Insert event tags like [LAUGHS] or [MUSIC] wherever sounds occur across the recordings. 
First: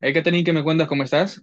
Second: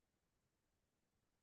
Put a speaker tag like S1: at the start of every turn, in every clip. S1: Hay que tener que me cuentas? ¿Cómo estás?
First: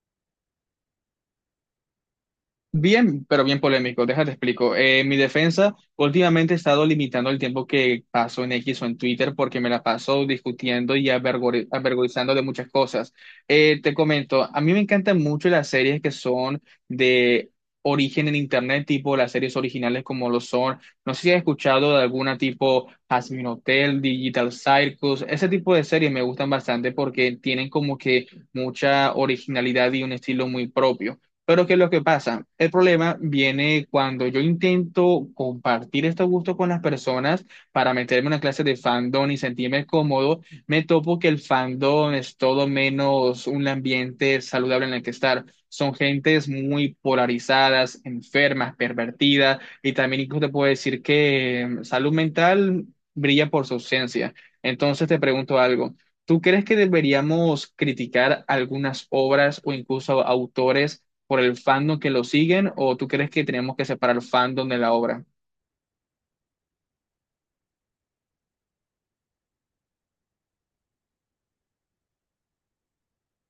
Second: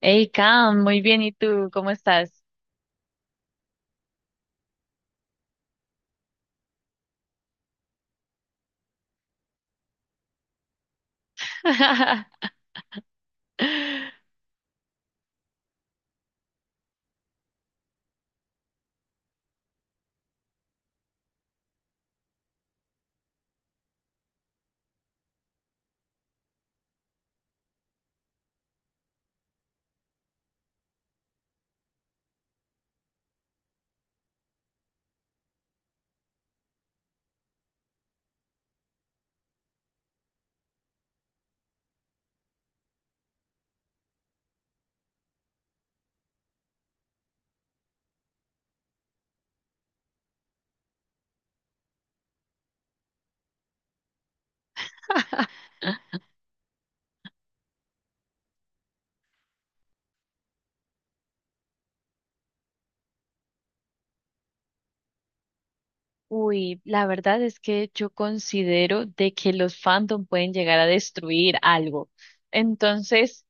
S2: Hey, Cam, muy bien. ¿Y tú? ¿Cómo estás?
S1: Bien, pero bien polémico, déjate explico. Mi defensa, últimamente he estado limitando el tiempo que paso en X o en Twitter porque me la paso discutiendo y avergonzando de
S2: [LAUGHS]
S1: muchas cosas. Te comento, a mí me encantan mucho las series que son de origen en Internet, tipo las series originales como lo son. No sé si has escuchado de alguna tipo Hazbin Hotel, Digital Circus, ese tipo de series me gustan bastante porque tienen como que mucha originalidad y un estilo muy propio. Pero ¿qué es lo que pasa? El problema viene cuando yo intento compartir estos gustos con las personas para meterme en una clase de fandom y sentirme cómodo, me topo que el fandom es todo menos un ambiente saludable en el que estar. Son gentes muy polarizadas, enfermas, pervertidas y también incluso te puedo decir que salud mental brilla por su ausencia. Entonces te pregunto algo. ¿Tú crees que deberíamos criticar algunas obras o incluso autores por el fandom que lo siguen o tú crees que tenemos que separar el fandom de la obra?
S2: Uy, la verdad es que yo considero de que los fandom pueden llegar a destruir algo. Entonces,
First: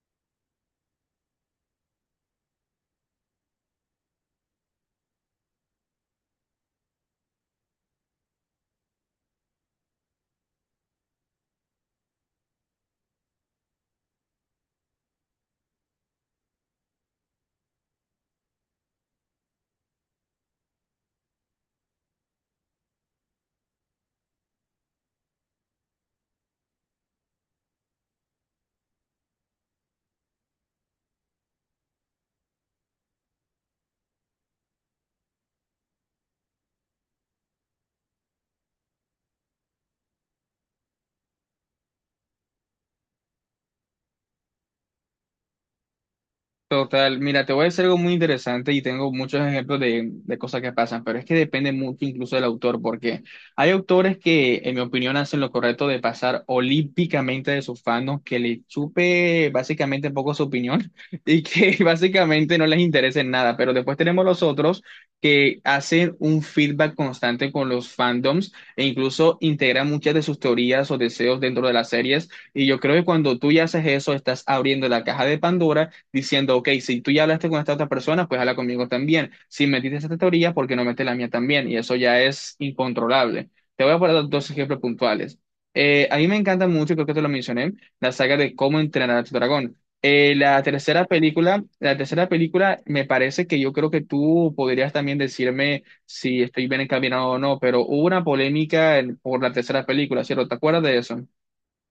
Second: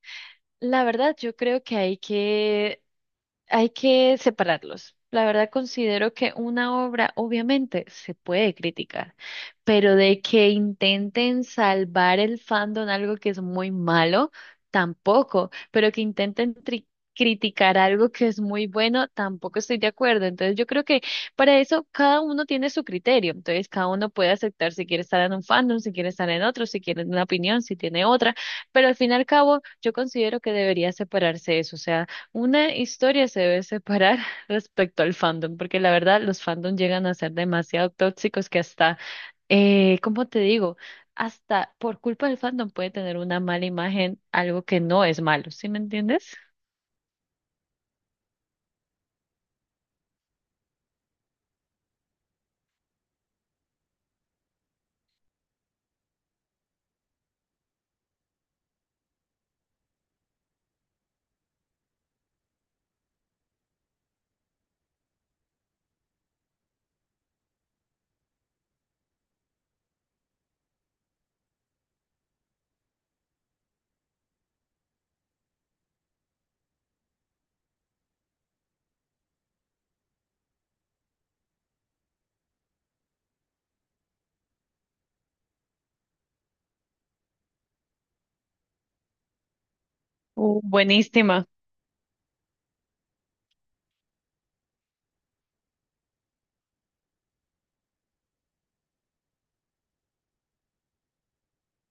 S2: la verdad yo creo que hay que separarlos. La verdad considero que una obra obviamente se puede criticar, pero de que intenten salvar el fandom algo que es muy malo, tampoco, pero que criticar algo que es muy bueno, tampoco estoy de acuerdo. Entonces yo creo que para eso cada uno tiene su criterio, entonces cada uno puede aceptar si quiere estar en un fandom, si quiere estar en otro, si quiere una opinión, si tiene otra, pero al fin y al cabo yo considero que debería separarse eso, o sea, una historia se debe separar [LAUGHS] respecto al fandom, porque la verdad los fandom llegan a ser demasiado tóxicos que hasta, ¿cómo te digo? Hasta por culpa del fandom puede tener una mala imagen, algo que no es malo, ¿sí me entiendes?
S1: Total, mira, te voy a decir algo muy interesante y tengo muchos ejemplos de cosas que pasan, pero es que depende mucho incluso del autor, porque hay autores que, en mi opinión, hacen lo correcto de pasar olímpicamente de sus fans, que le chupe básicamente un poco su opinión [LAUGHS] y que [LAUGHS] básicamente no les interese en nada, pero después tenemos los otros que hacen un feedback constante con los fandoms e incluso integran muchas de sus teorías o deseos dentro de las series, y yo creo que cuando tú ya haces eso, estás abriendo la caja de Pandora diciendo, ok, si tú ya hablaste con esta otra persona, pues habla conmigo también. Si metiste esta teoría, ¿por qué no metes la mía también? Y eso ya es incontrolable. Te voy a poner dos ejemplos puntuales. A mí me encanta mucho, creo que te lo mencioné, la saga de Cómo entrenar a tu dragón.
S2: Buenísima.
S1: La tercera película me parece que yo creo que tú podrías también decirme si estoy bien encaminado o no, pero hubo una polémica por la tercera película, ¿cierto? ¿Te acuerdas de eso?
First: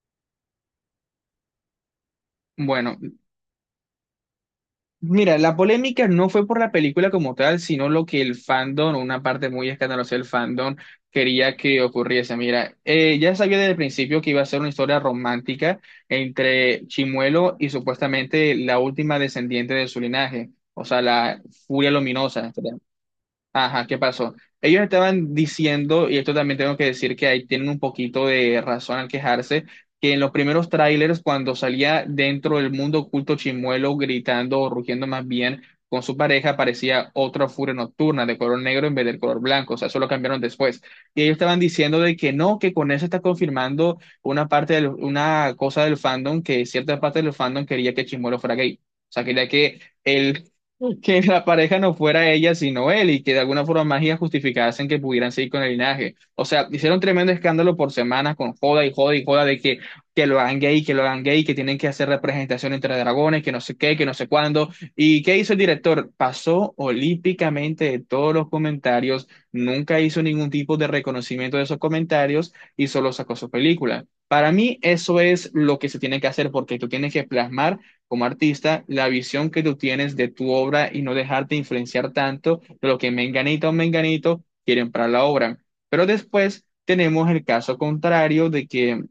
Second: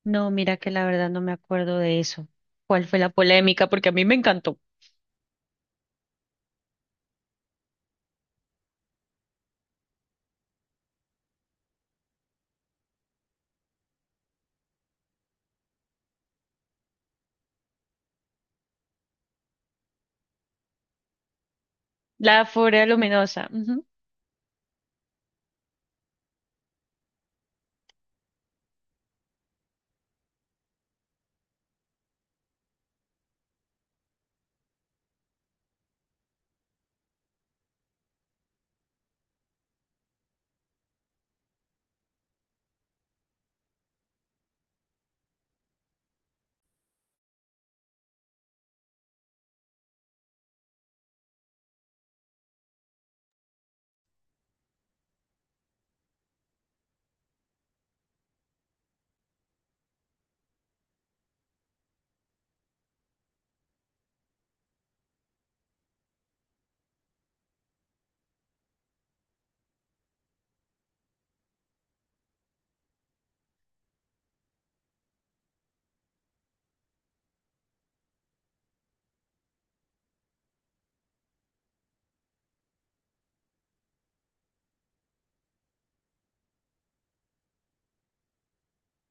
S2: No, mira que la verdad no me acuerdo de eso. ¿Cuál
S1: Bueno,
S2: fue la polémica? Porque a mí me encantó.
S1: mira, la polémica no fue por la película como tal, sino lo que el fandom, una parte muy escandalosa del fandom, quería que ocurriese. Mira, ya sabía desde el principio que iba a ser una historia romántica entre Chimuelo y supuestamente la última descendiente de su linaje, o sea, la Furia
S2: La
S1: Luminosa.
S2: Furia Luminosa. Ujú.
S1: Ajá, ¿qué pasó? Ellos estaban diciendo, y esto también tengo que decir que ahí tienen un poquito de razón al quejarse, que en los primeros trailers, cuando salía dentro del mundo oculto Chimuelo gritando o rugiendo más bien con su pareja, parecía otra furia nocturna de color negro en vez del color blanco, o sea, eso lo cambiaron después. Y ellos estaban diciendo de que no, que con eso está confirmando una cosa del fandom, que cierta parte del fandom quería que Chimuelo fuera gay. O sea, quería que él [LAUGHS] que la pareja no fuera ella sino él y que de alguna forma mágica justificasen que pudieran seguir con el linaje. O sea, hicieron tremendo escándalo por semanas con joda y joda y joda de que lo hagan gay, que lo hagan gay, que tienen que hacer representación entre dragones, que no sé qué, que no sé cuándo. ¿Y qué hizo el director? Pasó olímpicamente de todos los comentarios, nunca hizo ningún tipo de reconocimiento de esos comentarios y solo sacó su película. Para mí eso es lo que se tiene que hacer porque tú tienes que plasmar como artista, la visión que tú tienes de tu obra y no dejarte influenciar tanto de lo que Menganito o Menganito quieren para la obra. Pero después tenemos el caso contrario de que,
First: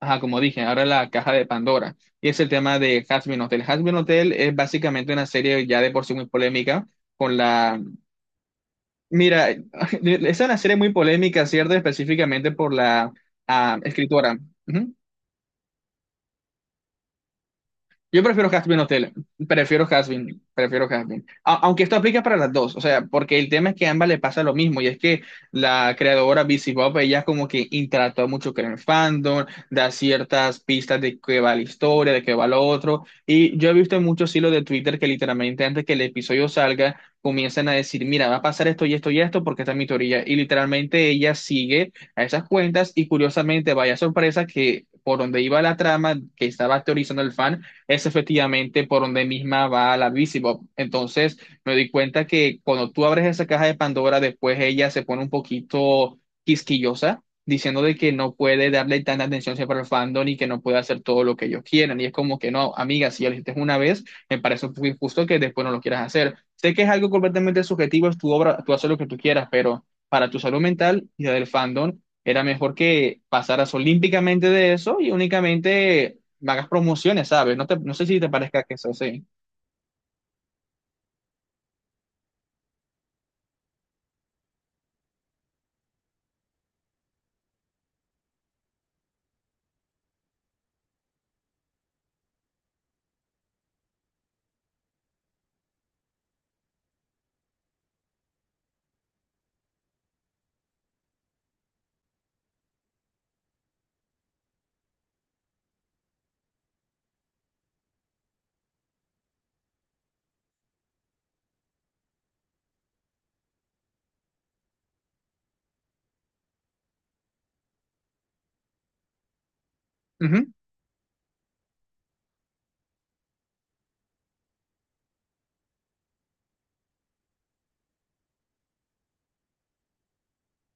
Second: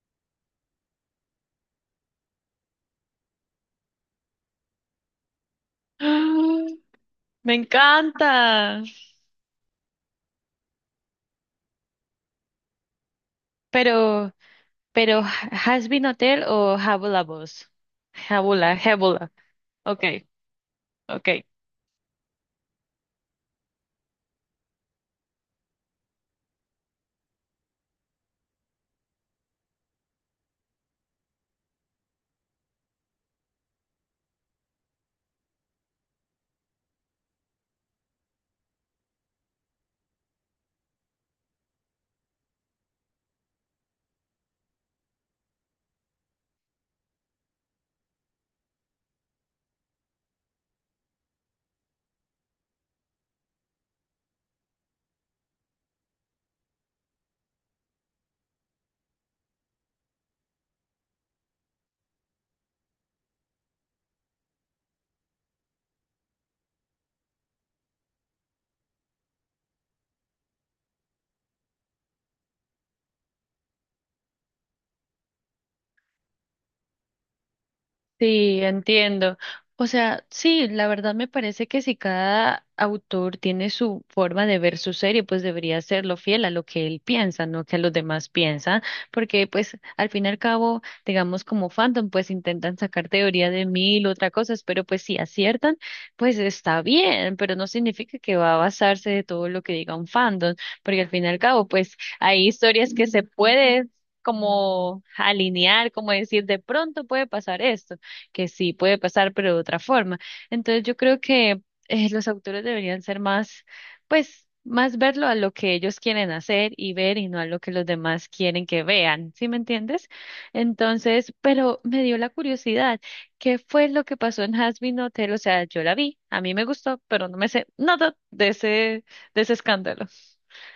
S1: ajá, como dije, ahora la caja de Pandora, y es el tema de Hazbin Hotel. Hazbin Hotel es básicamente una serie ya de
S2: [GASPS]
S1: por sí muy
S2: ¡Ah!
S1: polémica. Con
S2: Me
S1: la.
S2: encanta.
S1: Mira, [LAUGHS] es una serie muy polémica, ¿cierto? Específicamente por la
S2: Pero
S1: escritora. Ujú.
S2: Pero Has Been Hotel o Habula Boss.
S1: Yo prefiero
S2: Habula,
S1: Hasbin Hotel,
S2: habula.
S1: prefiero
S2: Ok,
S1: Hasbin, prefiero Hasbin.
S2: ok.
S1: Aunque esto aplica para las dos, o sea, porque el tema es que a ambas le pasa lo mismo, y es que la creadora BC Bob, ella como que interactúa mucho con el fandom, da ciertas pistas de qué va la historia, de qué va lo otro, y yo he visto en muchos hilos de Twitter que literalmente antes que el episodio salga, comienzan a decir, mira, va a pasar esto y esto y esto, porque esta es mi teoría, y literalmente ella sigue a esas cuentas, y curiosamente, vaya sorpresa que por donde iba la trama que estaba teorizando el fan, es efectivamente por donde misma va la Visibob. Entonces me di cuenta que cuando tú abres esa caja de Pandora, después ella se pone un poquito quisquillosa, diciendo de que no puede darle tanta atención siempre al fandom y que no puede hacer todo lo que ellos quieran. Y es como que no, amiga, si ya lo hiciste una vez, me parece un poco injusto que después no lo quieras hacer. Sé que es algo completamente subjetivo, es tu obra, tú haces lo que tú quieras, pero para tu salud mental y la del fandom, era mejor que pasaras olímpicamente de eso y únicamente me hagas promociones, ¿sabes? No, te, no sé si te
S2: Sí,
S1: parezca que eso, sí.
S2: entiendo. O sea, sí, la verdad me parece que si cada autor tiene su forma de ver su serie, pues debería serlo fiel a lo que él piensa, no que a los demás piensan, porque pues al fin y al cabo, digamos como fandom, pues intentan sacar teoría de mil otras cosas, pero pues si aciertan, pues está bien, pero no significa que va a basarse de todo lo que diga un fandom, porque al fin y al cabo, pues hay historias que se puede como alinear, como decir, de pronto puede pasar esto que sí puede pasar, pero de otra forma. Entonces yo creo que los autores deberían ser más, pues, más verlo a lo que ellos quieren hacer y ver y no a lo que los demás quieren que vean, ¿sí me entiendes?
S1: Ujú.
S2: Entonces, pero me dio la curiosidad, ¿qué fue lo que pasó en Hazbin Hotel? O sea, yo la vi, a mí me gustó, pero no me sé nada de ese escándalo.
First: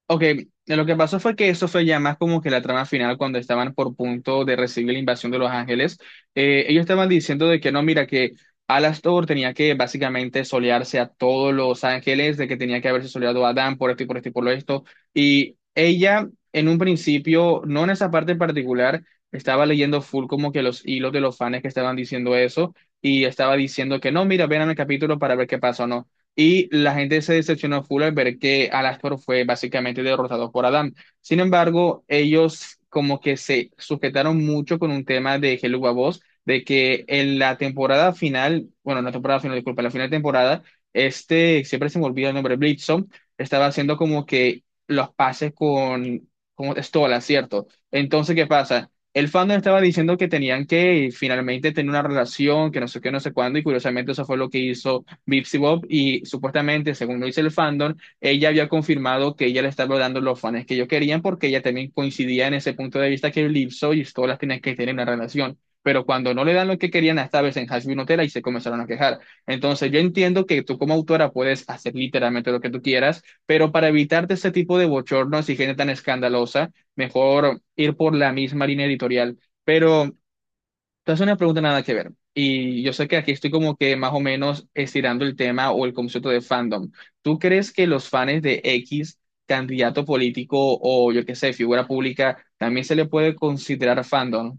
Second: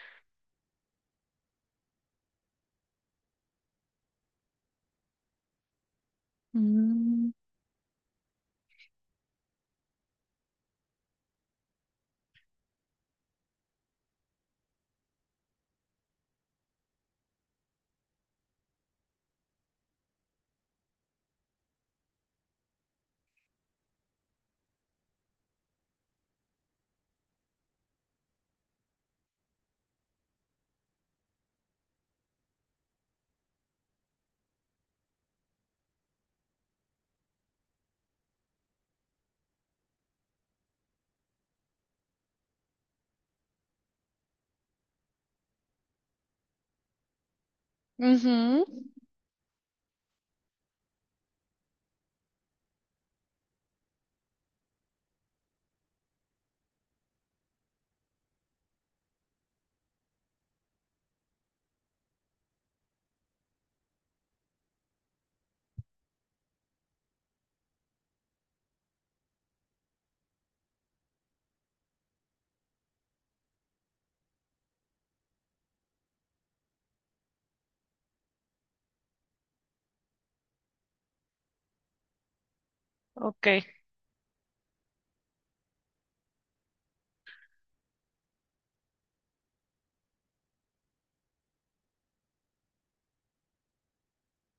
S1: Ok, lo que pasó fue que eso fue ya más como que la trama final cuando estaban por punto de recibir la invasión de Los Ángeles. Ellos estaban
S2: Mm,
S1: diciendo de que no, mira, que Alastor tenía que básicamente solearse a todos Los Ángeles, de que tenía que haberse soleado a Adán por esto y por esto y por lo esto. Y ella, en un principio, no en esa parte en particular, estaba leyendo full como que los hilos de los fans que estaban diciendo eso y estaba diciendo que no, mira, ven al capítulo para ver qué pasó, no. Y la gente se decepcionó full al ver que Alastor fue básicamente derrotado por Adam. Sin embargo, ellos como que se sujetaron mucho con un tema de Hello Babos, de que en la temporada final, bueno, no temporada final, disculpa, la final de temporada, este, siempre se me olvida el nombre, Blitzon, estaba haciendo como que los pases con Stola, ¿cierto? Entonces, ¿qué
S2: ujú,
S1: pasa? El fandom estaba diciendo que tenían que finalmente tener una relación, que no sé qué, no sé cuándo, y curiosamente eso fue lo que hizo Bipsy Bob y supuestamente, según lo dice el fandom, ella había confirmado que ella le estaba dando los fans que ellos querían porque ella también coincidía en ese punto de vista que Lipso y todas las tenían que tener una relación. Pero cuando no le dan lo que querían, esta vez en Hashville Nutella y se comenzaron a quejar. Entonces, yo entiendo que tú como autora puedes hacer literalmente lo que tú quieras, pero para evitarte ese tipo de bochornos y gente tan escandalosa, mejor ir por la misma línea editorial. Pero te hace una pregunta nada que ver. Y yo sé que aquí
S2: ok.
S1: estoy como que más o menos estirando el tema o el concepto de fandom. ¿Tú crees que los fans de X candidato político o yo qué sé, figura pública, también se le puede considerar fandom?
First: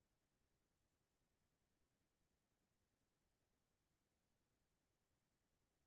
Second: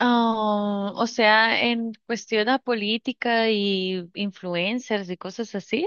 S2: Ah, o sea, en cuestión a política y influencers y cosas así.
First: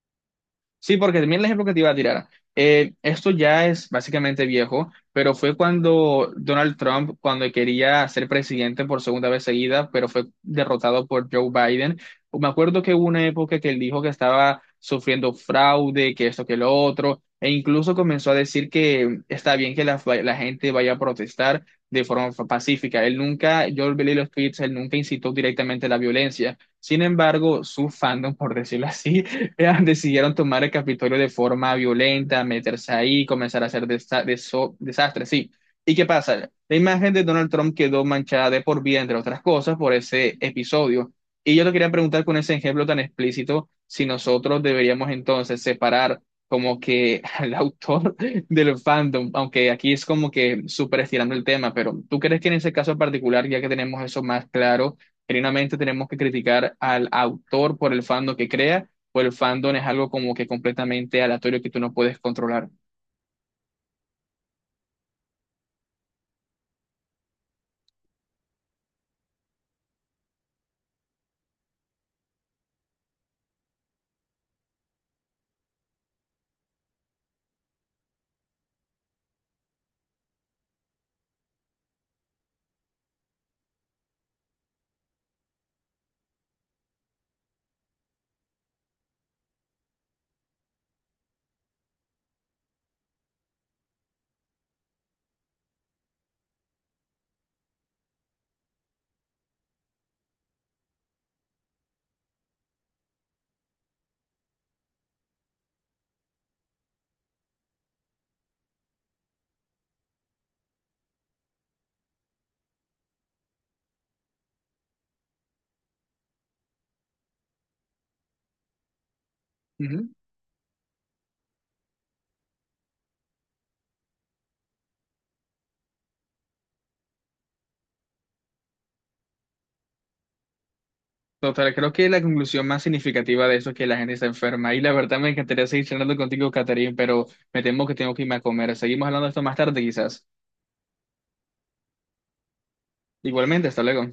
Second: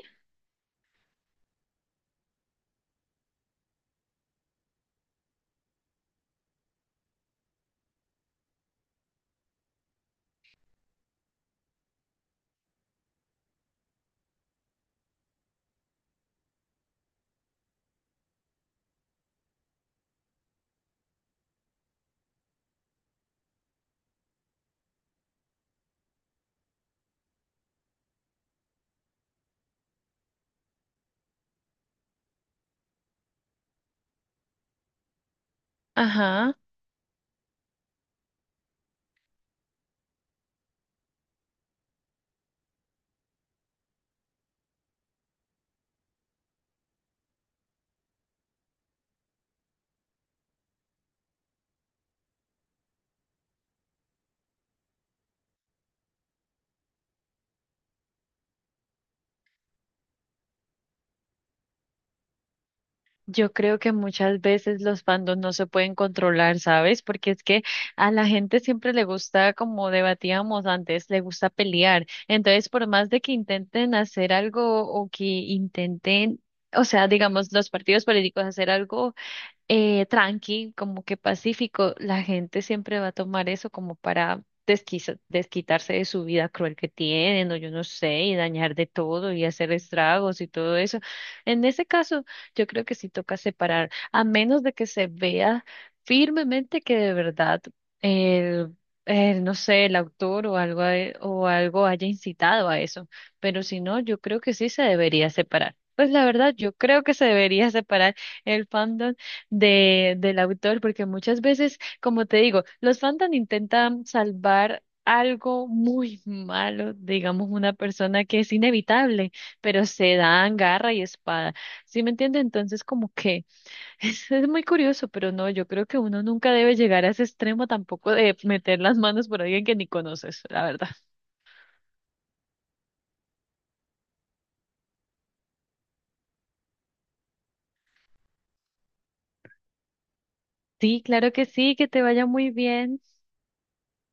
S1: Sí, porque también el ejemplo que te iba a tirar. Esto ya es básicamente viejo, pero fue cuando Donald Trump, cuando quería ser presidente por segunda vez seguida, pero fue derrotado por Joe Biden. Me acuerdo que hubo una época que él dijo que estaba sufriendo fraude, que esto, que lo otro, e incluso comenzó a decir que está bien que la gente vaya a protestar de forma pacífica. Él nunca, yo leí los tweets, él nunca incitó directamente la violencia. Sin embargo, su fandom, [LAUGHS] por decirlo así, [LAUGHS] decidieron tomar el Capitolio de forma violenta, meterse ahí, comenzar a hacer desastres, sí. ¿Y qué pasa?
S2: Ajá.
S1: La imagen de Donald Trump quedó manchada de por vida, entre otras cosas, por ese episodio. Y yo te quería preguntar con ese ejemplo tan explícito, si nosotros deberíamos entonces separar como que al autor [LAUGHS] del fandom, aunque aquí es como que súper estirando el tema, pero ¿tú crees que en ese caso en particular, ya que tenemos eso más claro, genuinamente tenemos que criticar al autor por el fandom que crea o el fandom es algo como que completamente aleatorio que tú no puedes controlar?
S2: Yo creo que muchas veces los fandoms no se pueden controlar, ¿sabes? Porque es que a la gente siempre le gusta, como debatíamos antes, le gusta pelear. Entonces, por más de que intenten hacer algo o que intenten, o sea, digamos, los partidos políticos hacer algo tranqui, como que pacífico, la gente siempre va a tomar eso como para desquitarse de su vida cruel que tienen, o yo no sé, y dañar de todo y hacer estragos y todo eso. En ese caso, yo creo que sí toca separar, a menos de que se vea firmemente que de verdad el, el, no sé, el autor o algo, haya incitado a eso. Pero si no, yo creo que sí se debería separar. Pues la verdad, yo creo que se debería separar el fandom de, del autor, porque muchas veces, como te digo, los fandom intentan salvar algo muy malo, digamos, una persona que es inevitable, pero
S1: Ujú.
S2: se dan garra y espada. ¿Sí me entiende? Entonces, como que [LAUGHS] es muy curioso, pero no, yo creo que uno nunca debe llegar a ese extremo tampoco de meter las manos por alguien que ni conoces, la verdad.
S1: Total, creo que la conclusión más significativa de eso es que la gente está enferma. Y la verdad me encantaría seguir charlando contigo, Catherine, pero me temo que tengo que irme a comer. Seguimos hablando de esto más tarde, quizás.
S2: Sí, claro que sí, que te vaya muy bien.
S1: Igualmente, hasta luego.